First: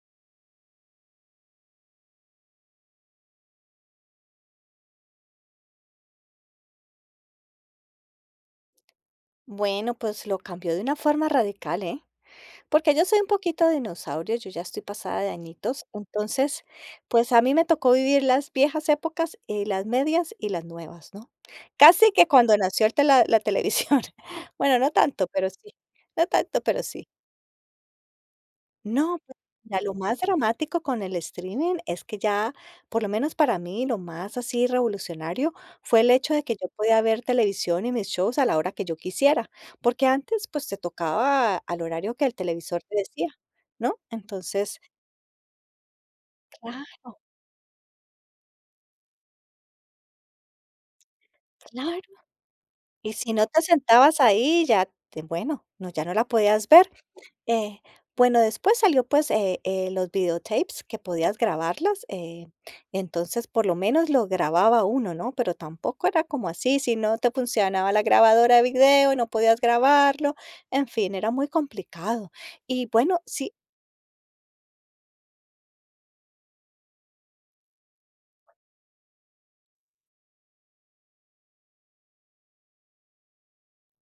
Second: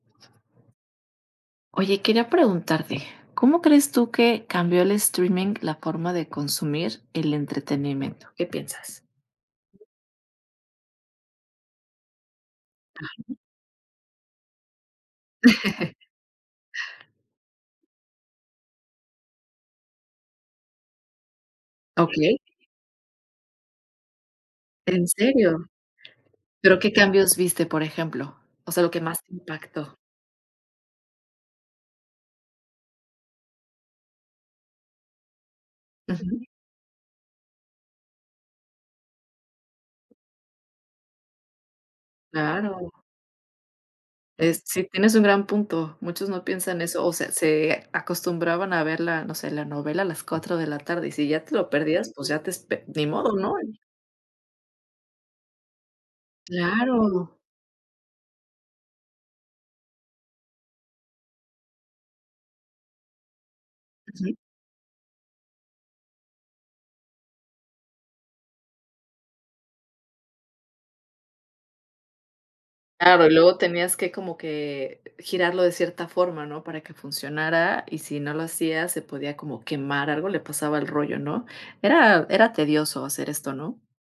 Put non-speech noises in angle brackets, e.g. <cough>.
Oye, quería preguntarte, ¿cómo crees tú que cambió el streaming la forma de consumir el entretenimiento? ¿Qué piensas? Bueno, pues, lo cambió de una forma radical, ¿eh? Porque yo soy un Ajá. poquito dinosaurio, yo ya estoy pasada de añitos, <chuckles> entonces, pues, a mí me tocó vivir las viejas épocas y las medias y las nuevas, ¿no? Casi que Okey. cuando nació el tela la televisión, bueno, no ¿En tanto pero serio? sí. No tanto Pero, pero ¿qué sí. cambios viste, por ejemplo? O sea, lo que No, más te pues, mira, lo impactó. más dramático con el streaming es que ya, por lo menos para mí, lo más así revolucionario fue el hecho Ujú. de que yo podía ver televisión y mis shows a la hora que yo quisiera, porque antes, pues, te tocaba al horario que el televisor Claro. te decía, ¿no? Es Entonces sí tienes un gran punto, muchos no piensan eso, o Claro. sea, se acostumbraban a ver la, no sé, la novela a las 4 de la tarde y si ya te lo Claro, perdías, pues, ya te espe ni y si modo, no ¿no? te sentabas ahí, ya te bueno, no ya no la podías ver, Claro. eh, bueno, después salió, pues, eh eh, los videotapes que podías grabarlos, eh, entonces, por lo menos lo Ujú. grababa uno, ¿no? Pero tampoco era como así, si no te funcionaba la grabadora de video y no podías grabarlo, en fin, era muy complicado, y bueno, Claro y si luego tenías que como que girarlo de cierta forma, ¿no? Para que funcionara, y si no lo hacías se podía como quemar algo, le pasaba al rollo, ¿no? Era era tedioso hacer esto, ¿no?